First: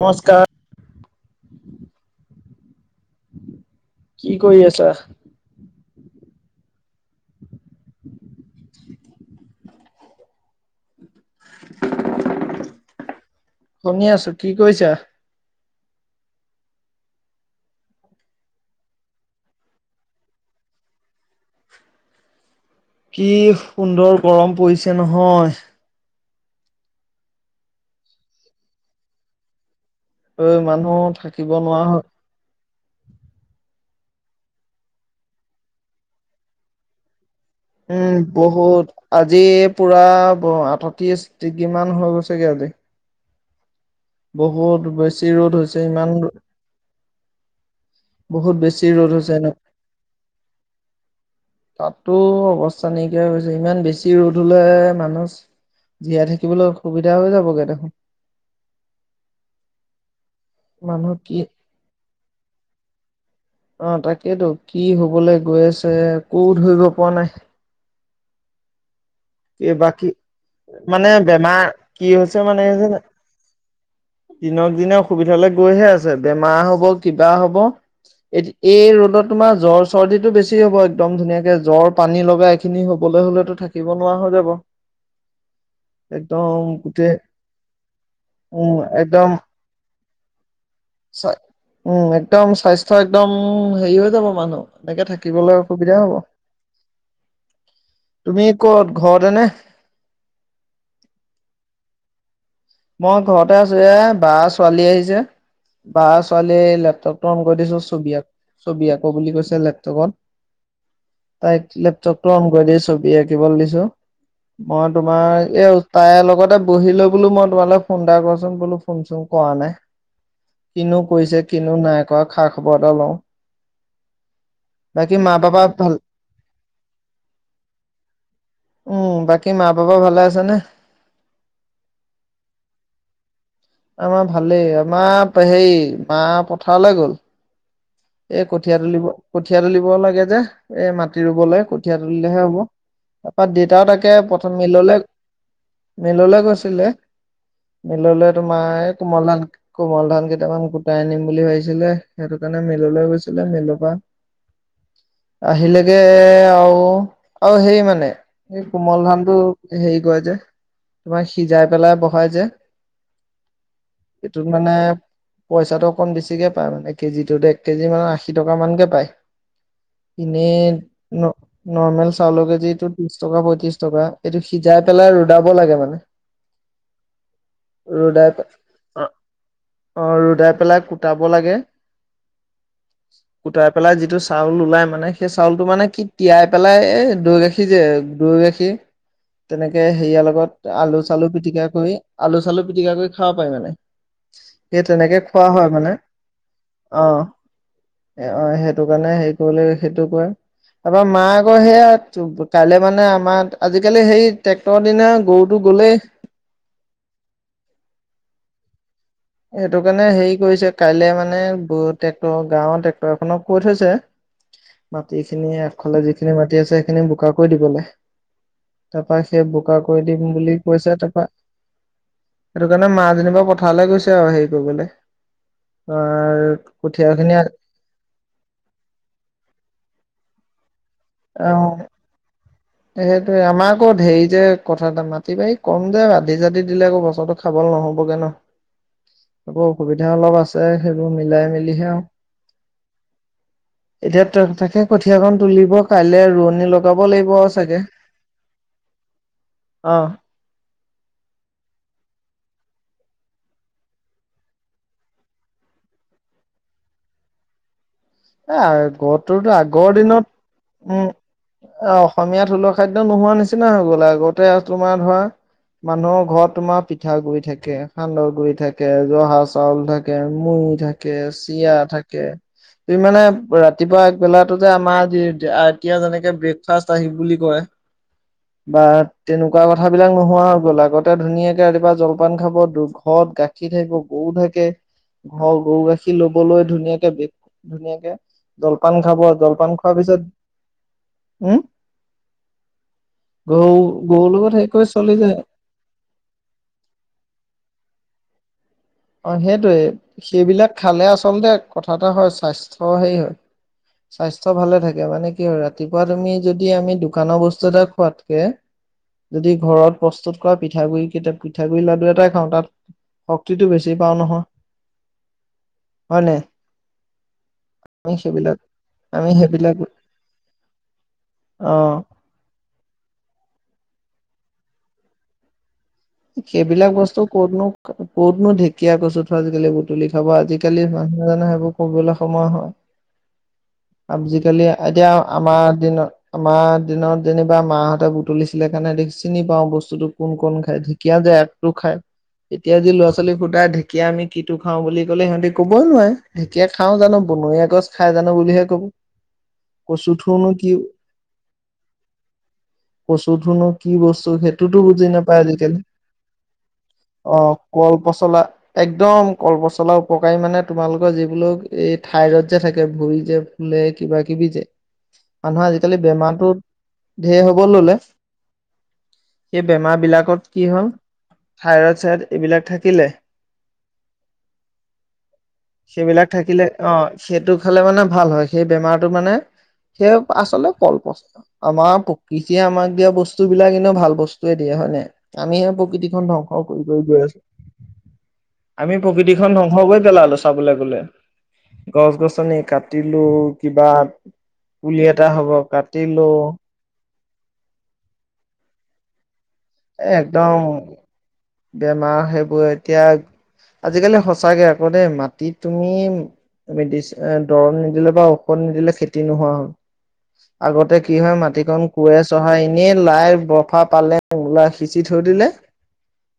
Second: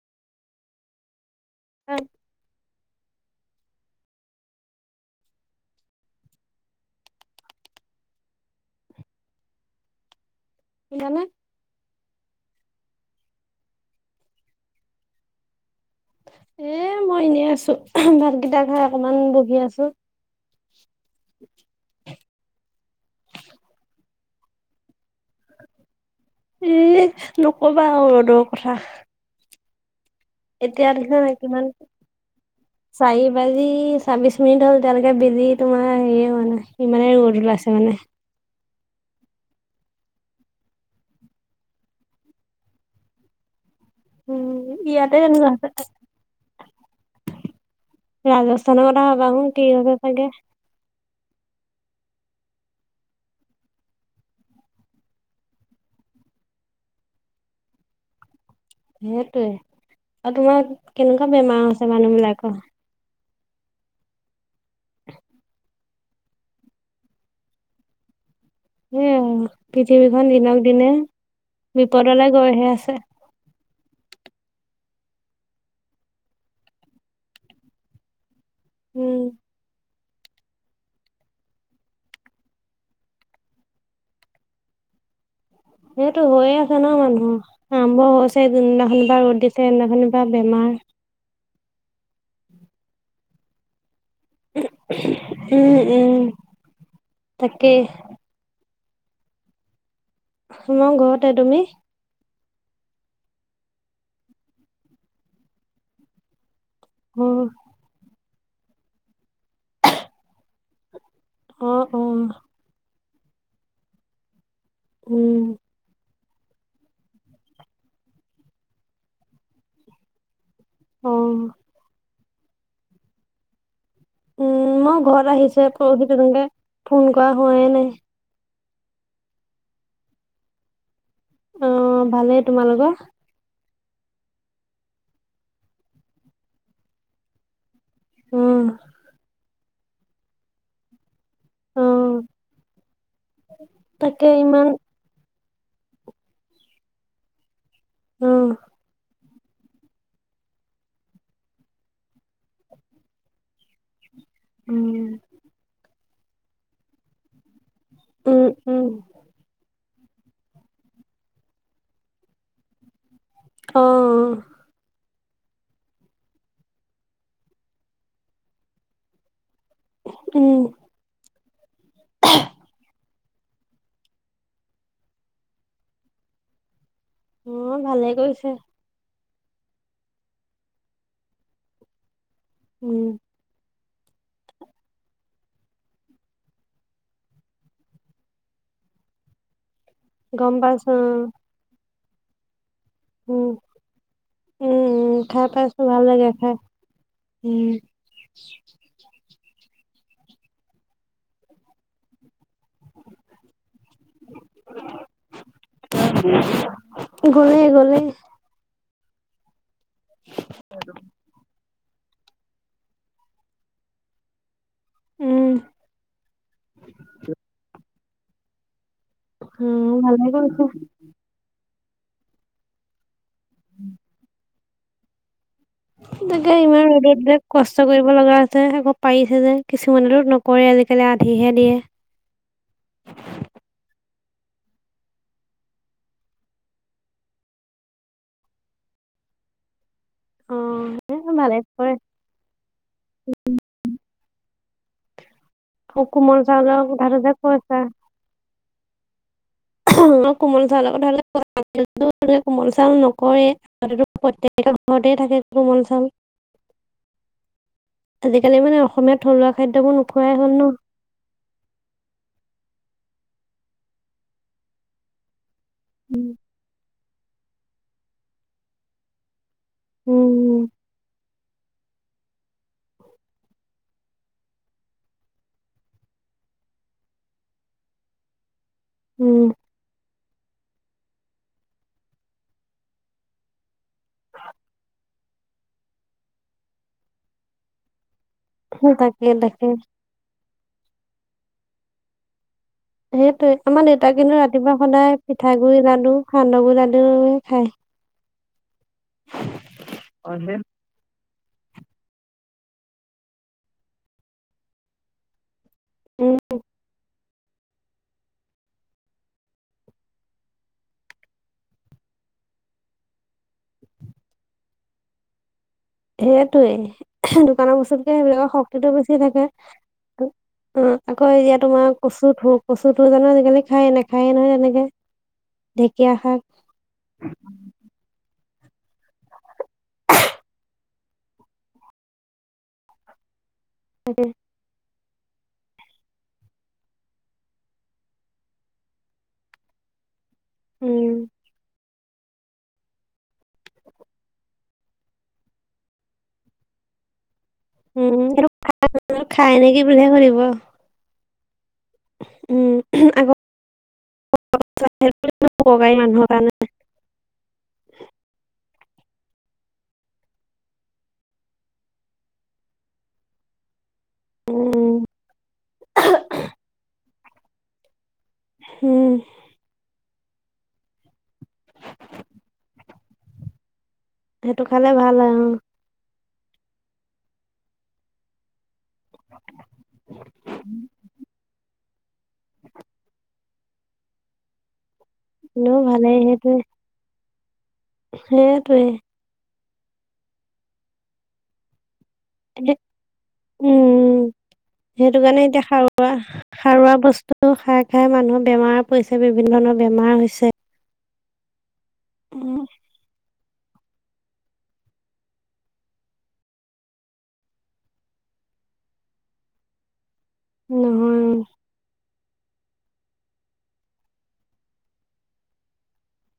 নমস্কাৰ। এক কি কৰি আছা- [unintelligible] [inaudible] শুনি আছো কি কৰিছা। এ মই এনেই আছো ভাতকেইটা খাই অকমান বহি আছো। [unintelligible] কি সুন্দৰ গৰম পৰিছে নহয়। এ নকবা ৰ'দৰ কথা [unintelligible] ঐ এতিয়া মানুহ দেখিছ নাই থাকিব কিমান নোৱাৰা হয় চাৰি বাজি। ছাব্বিশ মিনিট হ'ল এতিয়ালৈকে বেলি তোমাৰ হেৰীয়ে হোৱা নাই ইমানে ৰদ ওলাইছে। মানে উম বহুত আজি পুৰা ব- আঠত্ৰিছ ডিগ্ৰীমান হৈ গৈছে গে আজি। উম বহুত ইয়াতে বেছি তেনেকুৱা ৰ'দ হৈছে ইমান। বহুত বেছি ৰাজস্থানৰ কথা ৰ'দ ভাবা হৈছে ওন। ন কি হৈছে চাগে। তো অৱস্থা নাইকিয়া হৈছে। ইমান বেছি ৰ'দ হ'লে মানুছ জীয়াই থাকিবলৈ অসুবিধা হৈ যাবগৈ দেখোন। সেইটোৱে। আৰু তোমাৰ মানুহ কেনেকুৱা কি বেমাৰ হৈছে মানুহবিলাকৰ। অ' তাকেতো। কি হবলে গৈ আছে? একো ধৰিব পৰা নাই। সেই কি বাকী- পৃথিৱীখন দিনক দিনে মানে বেমাৰ- কি বিপদলৈ হৈছে মানে গৈহে হৈছে আছে জানা দিনক দিনে অসুবিধালে গৈহে আছে। বেমাৰ হ'ব, কিবা হ'ব। এইটো- এই উম ৰ'দত তোমাৰ জ্বৰ চৰ্দিটো বেছি হ'ব একদম ধুনীয়াকে। জ্বৰ, পানীলগা এইখিনি হবলৈ হ'লেতো থাকিব নোৱাৰা হৈ যাব। [unintelligible] সেইটো হৈয়ে একদম আছে ন' গোটেই মানুহৰ। আৰম্ভ হৈছে উম যোনদিনাখনৰ পৰা একদম ৰ'দ দিছে, সেইদিনাখনি পৰা বেমাৰ উম। উম, একদম স্বাস্থ্য একদম হেৰি যাব মানুহ। এনেকে থাকিবলৈ উম অসুবিধা উম হব। তাকেই তুমি ক'ত? ঘৰতে নে? মই ঘৰতে। তুমি? মই ঘৰতে আছোঁ। এ বাৰ ছোৱালী আহিছে। বাৰ ছোৱালী এ অ লেপটপটো অন কৰি দিছোঁ। ছবি আ- ছবি আঁকো বুলি কৈছে লেপটপত। তাইক অ অ লেপটপটো অন কৰি দি ছবি আঁকিবল দিছোঁ। মই উম তোমাৰ এ তাইৰ লগতে বহিলোঁ বোলো ম তোমালে ফোন এটা কৰচোন বোলো, ফোন-চোন কৰা নাই। কিনো অ কৈছে, কিনো নাই খা-খবৰ এটা লওঁ। উম, মই বাকী মা ঘৰত পাপা আহিছোঁহে। ভাল পৰহি তেনেকে ফোন কৰা হোৱাই নাই। উম, বাকী মা-পাপা ভালে আছে নে? অ' ভালেই তোমালোকৰ? আমাৰ ভালেই। আমাৰ হেৰি মা পথাৰলৈ গ'ল। এ উম কঠীয়া তুলিব। কঠীয়া তুলিব লাগে যে। এ মাত মাটি ৰুবলে অ কঠীয়া তুলিলেহে হ'ব তাৰপৰা দেউতা তাকে প্ৰথম মিললে মিললে গৈছিলে অ মিললে তোমাৰ এই কোমল ধান কোমল ধান কেইটামান কোটাই আনিম বুলি ভাবিছিলে সেইটো কাৰণে মিললৈ গৈছিলে মিলৰ পৰা উম আহিলেগে আও অ সেই মানে উম উম কোমল ধানটো হেৰী যে তোমাৰ সিজাই পেলাই বহাই যে অ এইটোত মানে পইচাটো অকমান বেছিকে পায় মানে কেজিটো দে কেজি মানৰ আশী টকা মানকে পায় এনেই উম ন নৰ্মেল চাউল কেজিটোত ত্ৰিশ টকা- পঁয়ত্ৰিশ টকা। এইটো সিজাই পেলাই ৰদাব লাগে মানে। অ ভালে ৰদাই পে- কৰিছে অ' অ' ৰদাই পেলাই কুটাব লাগে। উম। কুটাই পেলাই যিটো চাউল ওলায় মানে, সেই চাউলটো মানে কি তিয়াই পেলাই এই দৈ গাখীৰ যে দৈ গাখীৰ তেনেকে হেৰিয়াৰ লগত গম পাইছো আলু-চালু পিটিকা কৰি, আলু-চালু পিটিকা কৰি খাব উম পাৰি মানে। উম সেই উম তেনেকে খাই খোৱা হয় পাইছো মানে। ভাল লাগে খাই অ'। উম এ অ' সেইটো কাৰণে হেৰি কৰিলে সেইটো কৰিম। এবাৰ মায়ে কয় সেয়া টো কাইলে মানে আমাৰ আজিকালি সেই ট্ৰেক্টৰৰ দিনা গৰুটো গ'লে গ'লে - গ'লে। সেইটো কাৰণে হেৰি কৰিছে, কাইলে মানে বহুত ট্ৰেক্টৰ গাঁৱৰ ট্ৰেক্টৰ এখনক কৈ থৈছে। মাটিখিনি উম আগফালে যিখিনি মাটি আছে সেইখিনি বোকা কৰি দিবলে তাপা সেই বোকা কৰি দিম ভালে বুলি কৰিছে কৈছে তাৰপা সেইটো কাৰণে মা যেনিবা পথাৰলে গৈছে আৰু হেৰি কৰিবলৈ তাকে অ' ইমান কঠীয়া ৰ'দত খিনি যে কষ্ট কৰিব লগা হৈছে হেক পাৰিছে যে কিছুমানেটো ন কৰে আজিকালি আধিহে দিয়ে অ' সেইটোয়ে আমাৰ আকৌ ধেৰি যে কথা এটা মাটি বাৰী কম যে আধি চাধী দিলে আকৌ বচৰটো খাব নহ'বগে ন আকৌ অসুবিধা অলপ অ আছে সেইবোৰ সেই মিলাই ভালে মেলিহে কৰে আৰু এতিয়া ত তাকে কঠিয়াকন তুলিব কাইলে কোমল ৰোৱনী চাউলৰ লগাব কথাটো যে লাগিব দে অ কোমল চাউলৰ কথা [unintelligible] কোমল চাউল নকৰে আগতেতো প্ৰত্যেক ঘৰতে থাকে কোমল চাউল [inaudible] এ আজিকালি মানে অসমীয়া আগতটো থলুৱা তো আগৰ খাদ্যবোৰ দিনত নোখোৱাই হ'ল ন উম অ অসমীয়া থলুৱা খাদ্য নোহোৱা নিছিনা নিচিনা হৈ গ'ল আগতে তোমাৰ ধৰা মানুহৰ ঘৰত তোমাৰ পিঠা গুৰি থাকে সান্দহ গুৰি থাকে জহা চাউল থাকে উম মুৰী থাকে তিয়া থাকে তুমি মানে ৰাতিপুৱা একবেলাতো যে আমাৰ এতিয়া যেনেকে ব্ৰেকফাষ্ট আহি বুলি কয় বা উম তেনেকুৱা কথাবিলাক নোহোৱা হৈ গল আগতে ধুনীয়াকে ৰাতিপুৱা জলপান খাব দু ঘৰত গাখীৰ থাকিব গৰু থাকে ঘৰ গৰু গাখীৰ লবলৈ ধুনীয়াকে বে ধুনীয়াকে জলপান খাব তাকে তাকে জলপান খোৱাৰ পিছত উ সেইটোৱে আমাৰ দেউতাক কিন্তু ৰাতিপুৱা চলি সদায় যায় পিঠাগুড় লাডু সান্দহ গুড়ি লাডু খায় অ সেইটোয়েই সেইবিলাক খালে আচ আচলতে কথা এটা হয় স্বাস্থ্য হেৰি হয় স্বাস্থ্য ভালে থাকে মানে কি হয় ৰাতিপুৱা তুমি উম যদি আমি দোকানৰ বস্তু এটা খোৱাতকে যদি ঘৰত প্ৰস্তুত কৰা পিঠাগুৰি কেইটা পিঠাগুৰি লাডু এটাই খাওঁ তাত শক্তিটো বেছি বুজি পাওঁ নহয় হয় নাই সেইটোৱেই দোকানৰ বস্তুতকে আমি সেইবিলাকৰ সেইবিলাক শক্তিটো বেছি আমি থাকে সেইবিলাক অহ আকৌ এতিয়া অ তোমাৰ কচুথু কচুথু জানো খায়ে নেখায়ে নহয় এনেকে সেইবিলাক বস্তু ক'তনো ক'তনো ঢেক ঢেকীয়া কচুথু আজিকালি বুটলি খাব আজিকালি মানুহ জানো সেইবোৰ কৰিবলৈ সময় হয় আজিকালি এতিয়া আমাৰ দিনত আমাৰ দিনত যেনিবা মাহঁতে বুটলিছিলে কাৰণে দেখি চিনি পাওঁ বস্তুতোক কোন কোন খায় উম। ধেকীয়া যে আগটো খায় এতিয়া যি ল'ৰা ছোৱালী সুদা ঢেকীয়া আমি কিটো খাওঁ বুলি ক'লে সিহঁতি ক'বই নোৱাৰে ঢেকীয়া খাও জানো বনৰীয়া গছ খাই উম জানো সেইটো বুলিহে কব, খাই নেকি বুলিহে কচু সুধিব থোৰনো কি উম আকৌ কচু থোৰনো কি বস্তু সেইটোতো বুজি সেইটো নাপায় আজিকালি উপকাৰী মানুহৰ কাৰণে। অ কল পচলা একদম কলপচলা উপকাৰী মানে তোমালোকৰ যি বিলাক এই থঠাইৰড যে থাকে ভৰি যে কিবা কিবি যে উম। মানুহৰ আজিকালি বেমাৰতটো ধেৰ হব ললে উম সেই বেমাৰ বিলাক কি হ'ল থাইৰইড চাইডত এইবিলাক থাকিলে। সেইটো খালে ভাল হয় অ সেইবিলাক থাকিলে অ সেইটো খালে মানে ভাল হয় সেই বেমাৰ টো মানে সেই আচলতে কল পচলা আমাৰ প্ৰকৃতিয়ে আমাক দিয়া বস্তু বিলাক এনে ভাল বস্তুৱয়ে দিয়ে হয় নে আমিহে এনেও ভালেই প্ৰকৃতিখনন সেইটোৱে ধ্বংস কৰি গৈ গৈ আছো। সেইটোৱে। আমি প্ৰকৃতিখন ধ্বংস কৰি পেলালো চাবলৈ গলে গছ গছনি এ- কাটিলো কিবা উম পুলি সেইটো এটা কাৰণে হব এতিয়া সাৰুৱা কাটিলো সাৰুৱা বস্তু খাই খাই মানুহৰ বেমাৰ পৰিছে বিভিন্ন ধৰণৰ এ বেমাৰ হৈছে একদম বেমাৰ সেইবোৰ উম। এতিয়া আজিকালি সঁচাকে আকৌ দেই মাটি তুমি তুমি মেদিচ দৰৱ নিদিলে বা ঔষধ নিদিলে খেতি নোহোৱা হ'ল আগতে কি নহয় হয় মাটিখন কোঁৱে চহাই এনেই লাই, বৰফা, পালেং মূলা সিঁচি থৈ দিলে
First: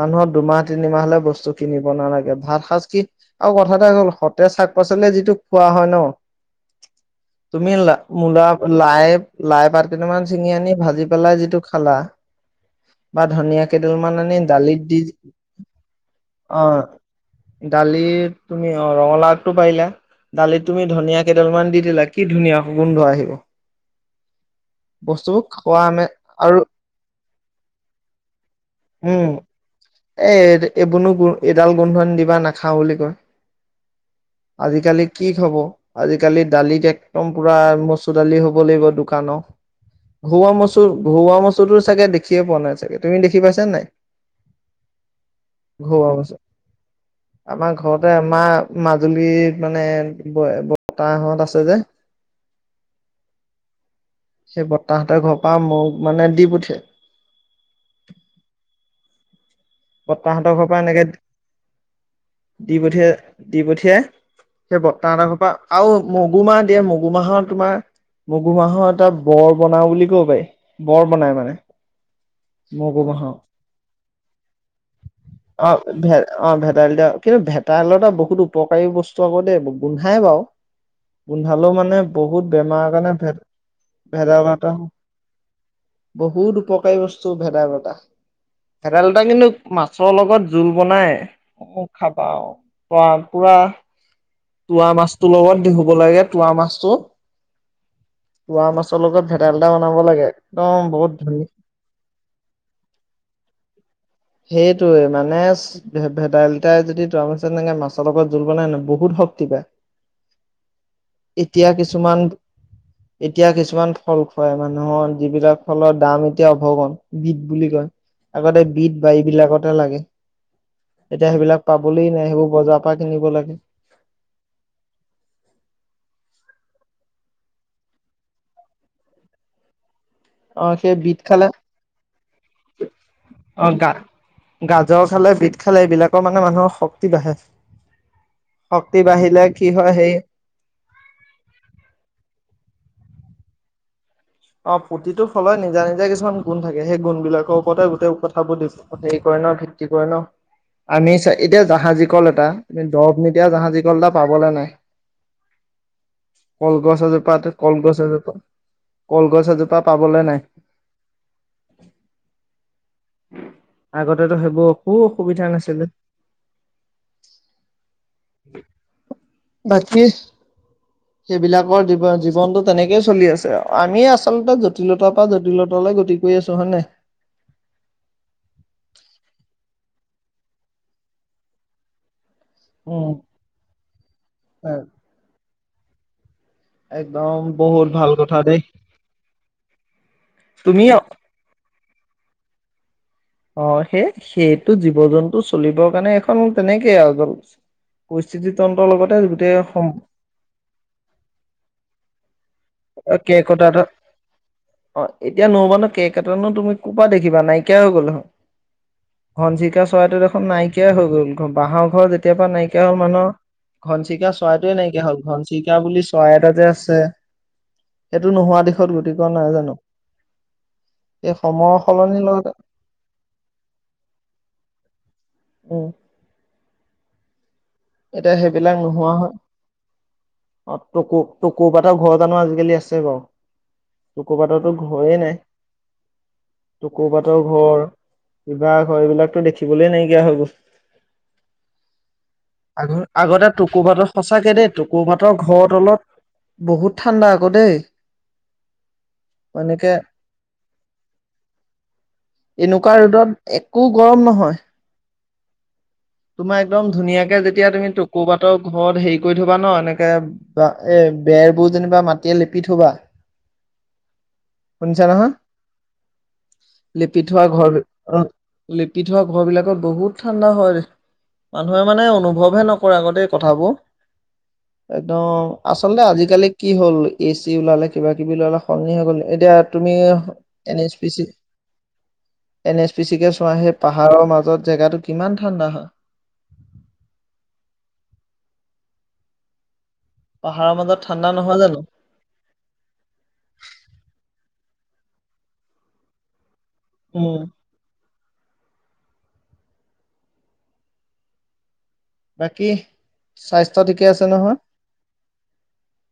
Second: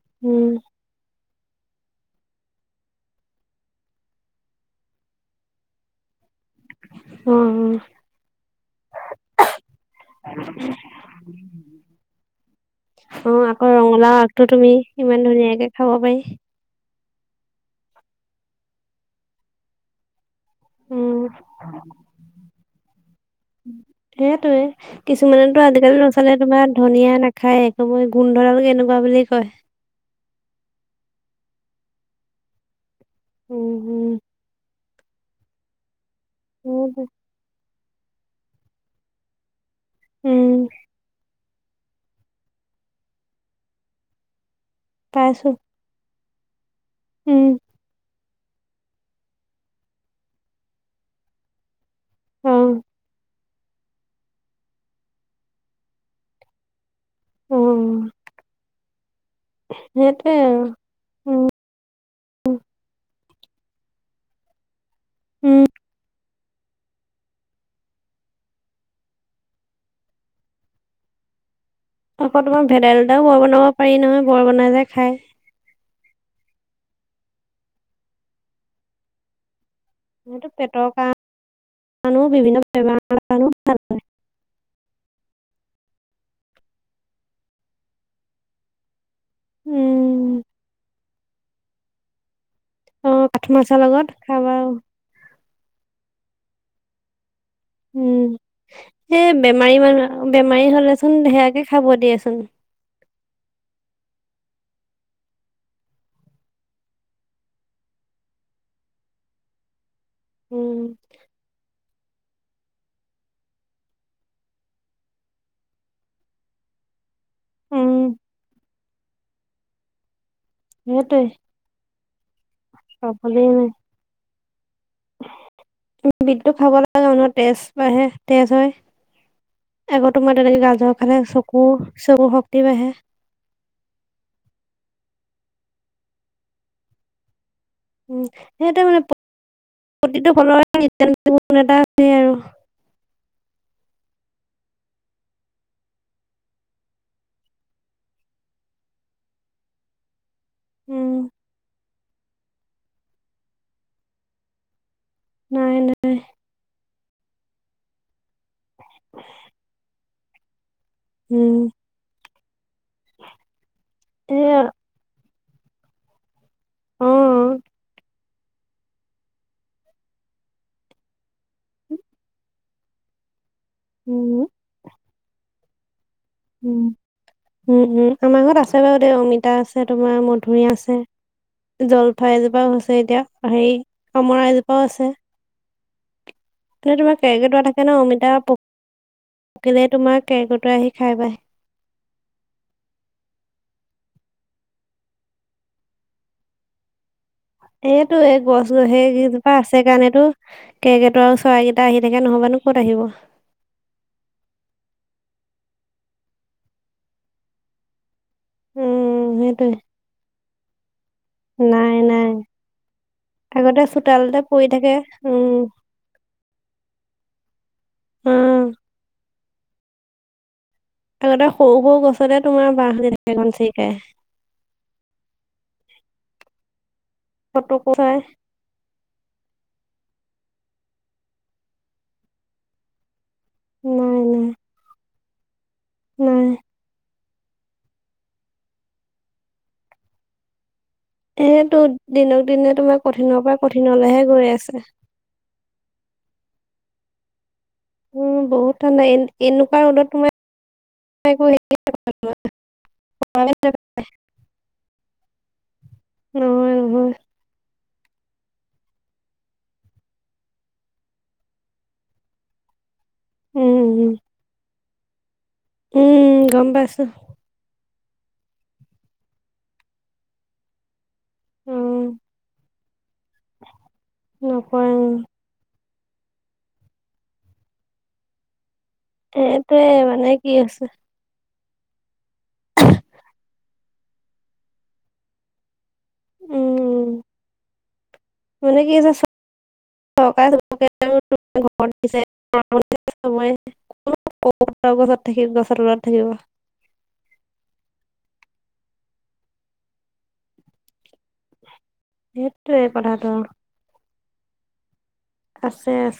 মানুহৰ উম দুমাহ তিনিমাহ গৈছে চব কিনিব নালাগে ভাত সাজকি আৰু কথা এটা হ'ল সতেজ শাক পাচলি যিটো খোৱা হয় ন [unintelligible] অ অ। তুমি লা মূলা, লাই, লাই পাত কেইটামান ছিঙি আনি ভাজি পেলাই যিটো খালা বা অ ধুনিয়া আকৌ কেইডাল মান ৰঙালাও আনি আগটো তুমি দালিত দি ইমান ধুনীয়াকে খাব পাৰি অহ অহ দালিত তুমি অহ ৰঙালাওটো পাৰিলা দালিত তুমি উম ধুনিয়া কেইডালমান দি দিলা কি ধুনীয়া গোন্ধ আহিব সেইটোয়ে বস্তুবোৰ কিছুমানেতো খোৱা আজিকালি আমে নচালে আৰু তোমাৰ ধুনিয়া নাখায় এ কবই গুন উম এ এইবোন নো গোন্ধ এইডাল গোন্ধনি দিবা নাখাওঁ বুলি কয় উম উম আজিকালি কি খাব আজিকালি দালিত সেইটোৱে। একদম পোৰা মচুৰ দালি হ'ব লাগিব দোকানৰ ঘৰুৱা উম মচুৰ ঘৰুৱা মচুৰটো চাগে দেখিয়ে পোৱা নাই চাগে তুমি দেখি পাইছা নাই? পাইছো ঘৰুৱা মাছে উম আমাৰ ঘৰতে আমাৰ মাজুলীৰ মানে বৰ্তাহত আছে যে অহ সেই বতাহেতৰ ঘৰ পৰা মোক মানে দি পঠিয়াই অ সেইটোৱে বৰ্তাহঁতৰ আৰু ঘৰ পৰা এনেকে উম দি পঠিয়াই দি পঠিয়াই সেই বৰ্তাহতৰ ঘৰ উম পৰা আৰু মগু মাহ দিয়ে মগু মাহৰ তোমাৰ মগু মাহৰ এটা বৰ বনাও বুলি কব পাৰি বৰ বনাই মানে আকৌ তোমাৰ ভেদাইলতাও বৰ বনাব পাৰি নহয় বৰ বনাই যে খাই অহ ভে অহ ভেদাইলতা কিন্তু ভেদাইলতা বহুত উপকাৰী বস্তু আকৌ দেই গোন্ধাই বাও। সেইটো পেটৰ গোন্ধালেও মানে কাৰণেও বহুত বিভিন্ন বেমাৰৰ কাৰণে ভেদ কাৰণেও ভাল হয় ভেদাটা হয়। বহুত উপকাৰী বস্তু ভেদাইলতা ভেদাইলতা কিন্তু। মাছৰ উম লগত জোল বনাই অ মোক খাবা আৰু অ কাঠ মাৰছৰ লগত খাবা তোৱাা মাছটোৰ লগত দেহুব লাগে তোৱাা মাছটো উম। পোৱা মাছৰ লগত সেই ভেদাইলতা বেমাৰী বনাব লাগে মানহ বেমাৰী একদম বহুত হ'লেচোন ধেয়াকে খাব দিয়েচোন। [unintelligible] সেইটয়ে মানে ভেদাইলতাই যদি তোৱা মাছৰ লগত জোল বনাই নয় বহুত শক্তি। তি বা। [unintelligible] উম। এতিয়া কিছুমান। এতিয়া কিছুমান ফল খুৱাই মানুহৰ যিবিলাক ফলৰ দাম এতিয়া অভগণ বিট বুলি কয়। উম আগতে বিট বাৰী বিলাকতে লাগে। সেইটোৱে এতিয়া সেইবিলাক পাবলৈ নাই সেইবোৰ বজাৰৰ পৰা কিনিব লাগে। হয়। বিট বিটটো খাব লাগে মানুহ তেজ বাঢে তেজ হয়। আগত তোমাৰ তেনেকে অ গাল ছাল সেই ফাটে বিধ খালে চকু চকু শক্তি বাঢ়ে। অ গা গাজৰ খালে বিট খালে এইবিলাকৰ মানে মানুহৰ শক্তি বাঢ়ে উ সেইটো শক্তি মানে বাঢ়িলে কি হয় সেই প্ৰতিটো ফলৰ এটা আৰু অ প্ৰতিটোৰ ফলত নিজা নিজা কিছুমান গুণ থাকে সেই গুণ বিলাকৰ ওপৰতে গোটেই কথাবোৰ দি হেৰি কৰে। ন ভিত্তি কৰে ন। উম আমি চা এতিয়া জাহাজী কল এটা দৰব নিতিিয় জাহাজী কল এটা পাবলে নাই নাই নাই। তাপা কলগছ এজোপা কলগছ এজোপা পাবলৈ নাই। উম। আগতেতো এয়া সেইবোৰ অ অসুবিধা নাছিল। ছিল। আহ বাকী সেইবিলাকৰ জীৱন জীৱনটোত তেনেকে চলি আছে আমি উম আচলতে জটিলতাৰ পৰা জটিলতালৈ গতি কৰি আছো হয় উ নাই উম উম আমাৰ ঘৰত আছে বাৰু দে অমিতা আছে ত তমাৰ মধুৰি আছে জল। উঠ এজোপাওছে উম এতিয়া হেৰি কামৰা এজোপাও আছে। মানে তোমাৰ একদম কেৰাকে তৰা থাকে বহুত ন ভাল অমিতা কথা প দেই অকিলে তোমাৰ কেৰেকট তুমি আহি খাই বাই অ সেই সেইটো জীৱ জন্তু চলিবৰ কাৰণে এখন তেনেকে আৰু এইটো এই পৰিস্থিতি গছ তন্ত্ৰৰ গছি লগতে কেইজোপা গোটেই আছে সম কাৰণেতো কেইকেইটা আৰু চৰাই কেইটা আহি থাকে নহবানো। ক'ত আহিব কেৰকেটোৱা।। অ এতিয়া নবা ন কেক এটা নো তুমি কোপা দেখিবা নাইকিয়া হৈ গল হ উম সেইটোৱে ঘনচিৰকা চৰাইটোত দেখোন নাইকিয়াই হৈ গ'ল, ঘ বাঁহৰ নাই ঘৰ নাই যেতিয় পৰাা নাইকিয়া হ'ল আগতে মানুহৰ। ঘনচিকা চোতালতে পৰি চৰাইটোৱে থাকে নাইকিয়া হল উম ঘনচিকা বুলি চৰাই এটাতে আছে। এইটো অ নোহোৱা দিশত গতি কৰা নাই জানো। এই আগতে সময়ৰ সৰু সৰু সলনিৰ গছতে লগতে তোমাৰ বহ দি থাকেখনন চৰিকাই। উম ফটো কো খাই। নোৱা হয় অ ট ক'বাতেটা ঘৰৰত জানো আজিকালি আছে বাৰু নাই টকুৰ নাই পাতৰো ঘৰেে নাই নাই টুকুৰ পাত। স ঘৰ কিবা ঘৰ এইবিলাকতো দেখিবলৈ নাইকিয়া হৈ গ'ল। সেতটো দিনত। আগ আগতে টুকুৰ মাতো সঁচাকে দেই আছে টুকুৰ মাতৰ ঘৰত তলত বহুত ঠাণ্ডা আকৌ দেই। উম বহুত ঠাণ্ডা এ এনেকুৱা এনেকে ৰদত তোমাৰ এনেকুৱা ৰ'দত একো [unintelligible] গৰম নহয়। তোমাৰ নহয় একদম নহয় ধুনীয়াকে যেতিয়া তুমি! কৰবাতো ঘৰত হেৰি কৰি থবা ন এনেকে বা এ বেৰবোৰ যেনিবা মাটিয়ে লিপি থবা। উম উম। শুনিছা নহয় গম পাইছো। লিপি থোৱা ঘৰ লিপি থোৱা ঘৰ বিলাকত বহুত ঠাণ্ডা হয়। মানুহে উম, মানে অনুভৱহে নকৰে আগতে এই কথাবোৰ নকৰে উম। একদম আ আচলতে আজিকালি কি হ'ল এ চি ওলালে কিবা কিবি লালে সলনি হল। এতিয়া এইটোৱে তুমি মানে কি এন হৈছে S P C N S P চিকে চোৱা সেই পাহাৰৰ মাজত জেগাটো কিমান ঠাণ্ডা হয়। উম মানে কি আছে? পাহাৰৰ মাজত ঠাণ্ডা নহয় জানো [unintelligible] [unintelligible] গছত থাকিব গছৰ তলত থাকিব। উম। বাকী সেইটোৱে কথাটো স্বাস্থ্য ঠিকেই আছে নহয়। আছে আছে।